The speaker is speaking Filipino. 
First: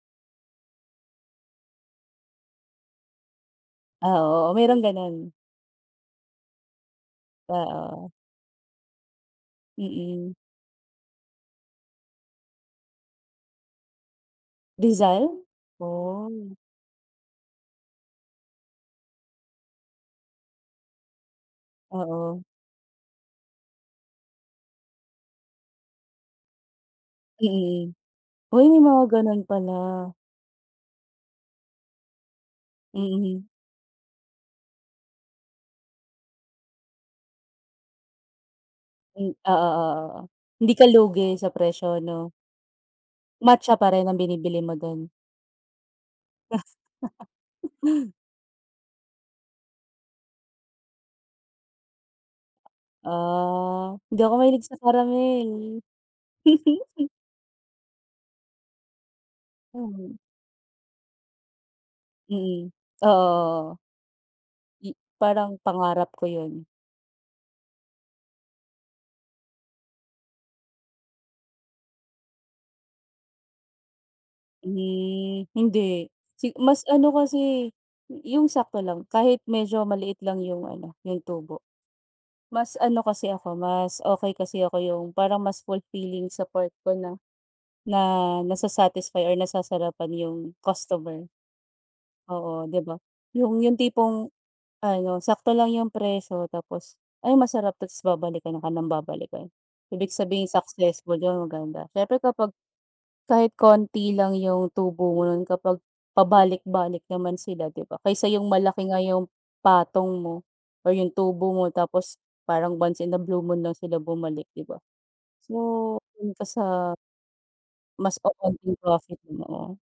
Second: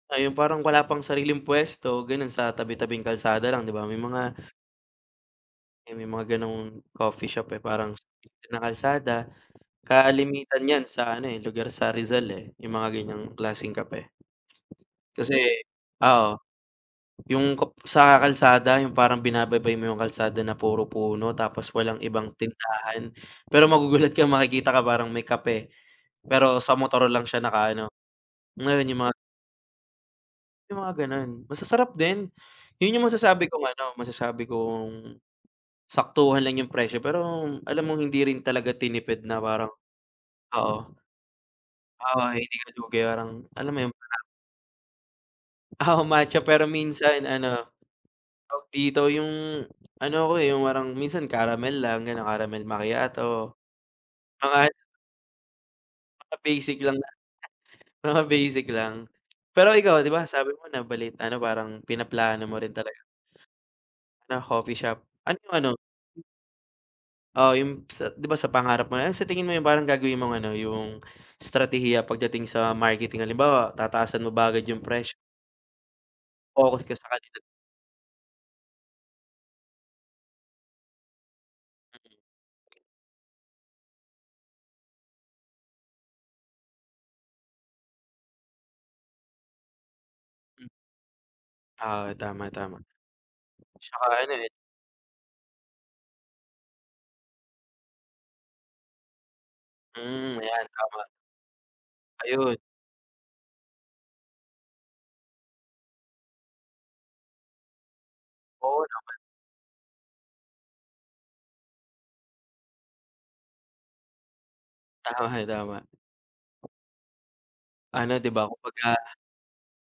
Ay, yung parang wala pang sariling puwesto, ganun, sa tabi-tabing kalsada lang, di ba, may Ah, mga oo, oo merong ganun. Eh may mga gano'ng coffee shop eh parang s Oo. na kalsada Mm. kalimitan nyan sa ano eh, lugar sa Rizal eh, yung mga ganiyang klaseng kape. Kasi, Rizal? ah, oo, Oh. yung kap sa kalsada yung parang binababay mo yung kalsada na puro puno tapos walang ibang Oo. tindahan. Pero magugulat ka makikita ka parang may kape, pero sa motor lang siya Hmm, nakaano, mm. Uy, may meron yung mga mga ganun pala. yung mga gano'n. Masasarap din. Yun yung Mhm. masasabi kong ano, masasabi kong saktuhan lang yung presyo pero alam mong hindi rin talaga M tinipid na parang oo-oo-oo, hindi oo. ka lugi sa presyo, 'no? Uy, hindi ko na 'to babayarang, Matcha alam mo pa yun, rin ang parang binibili mo dun. Oo, matcha. Pero minsan ano, tawag dito, yung, ano ako eh, yung parang minsan caramel lang, ganun, caramel macchiato. Ah, hindi ako Mga mahilig an sa karamel. mga basic lang na mga basic lang. Pero ikaw di Mhm. ba, sabi mo, nabalit ano parang pinaplano mo Mm, rin talaga oo-oo. na coffee M shop. Anong parang ano pangarap ko yun. Oo, yung p sa, di ba, sa pangarap mo, ano sa tingin mo yung parang gagawin mong ano, yung estratehiya, pagdating sa marketing, halimbawa tataasan mo ba agad yung presyo? Hmm, hindi si Focus mas ka sa ano kalidad? kasi, yung sakto lang, kahit medyo maliit lang yung ano, yung tubo. Mas ano kasi ako, mas okey kasi ako yung parang mas fulfilling sa part ko na na nasa-satisfy or nasasarapan yung Hmm. customer. Ah, Oo, tama-tama, di ba, yung yung tsaka tipong ano eh. ano, sakto lang yung presyo tapos, "Ay, masarap 'to," tapos babalikan ka ng babalikan. Ibig Hmm, sabihin ayan, tama. successful yun, maganda. Siyempre kapag Ayun. kahit konti lang yung tubo mo nun kapag pabalik-balik naman sila, di ba? Kaysa yung Oo malaki nga naman. yung patong mo or yung tubo mo tapos parang once in a blue moon lang sila bumalik, di ba? Tama-tama. So, dun ka sa mas Ano, di ba, open yung kumbaga profit mo.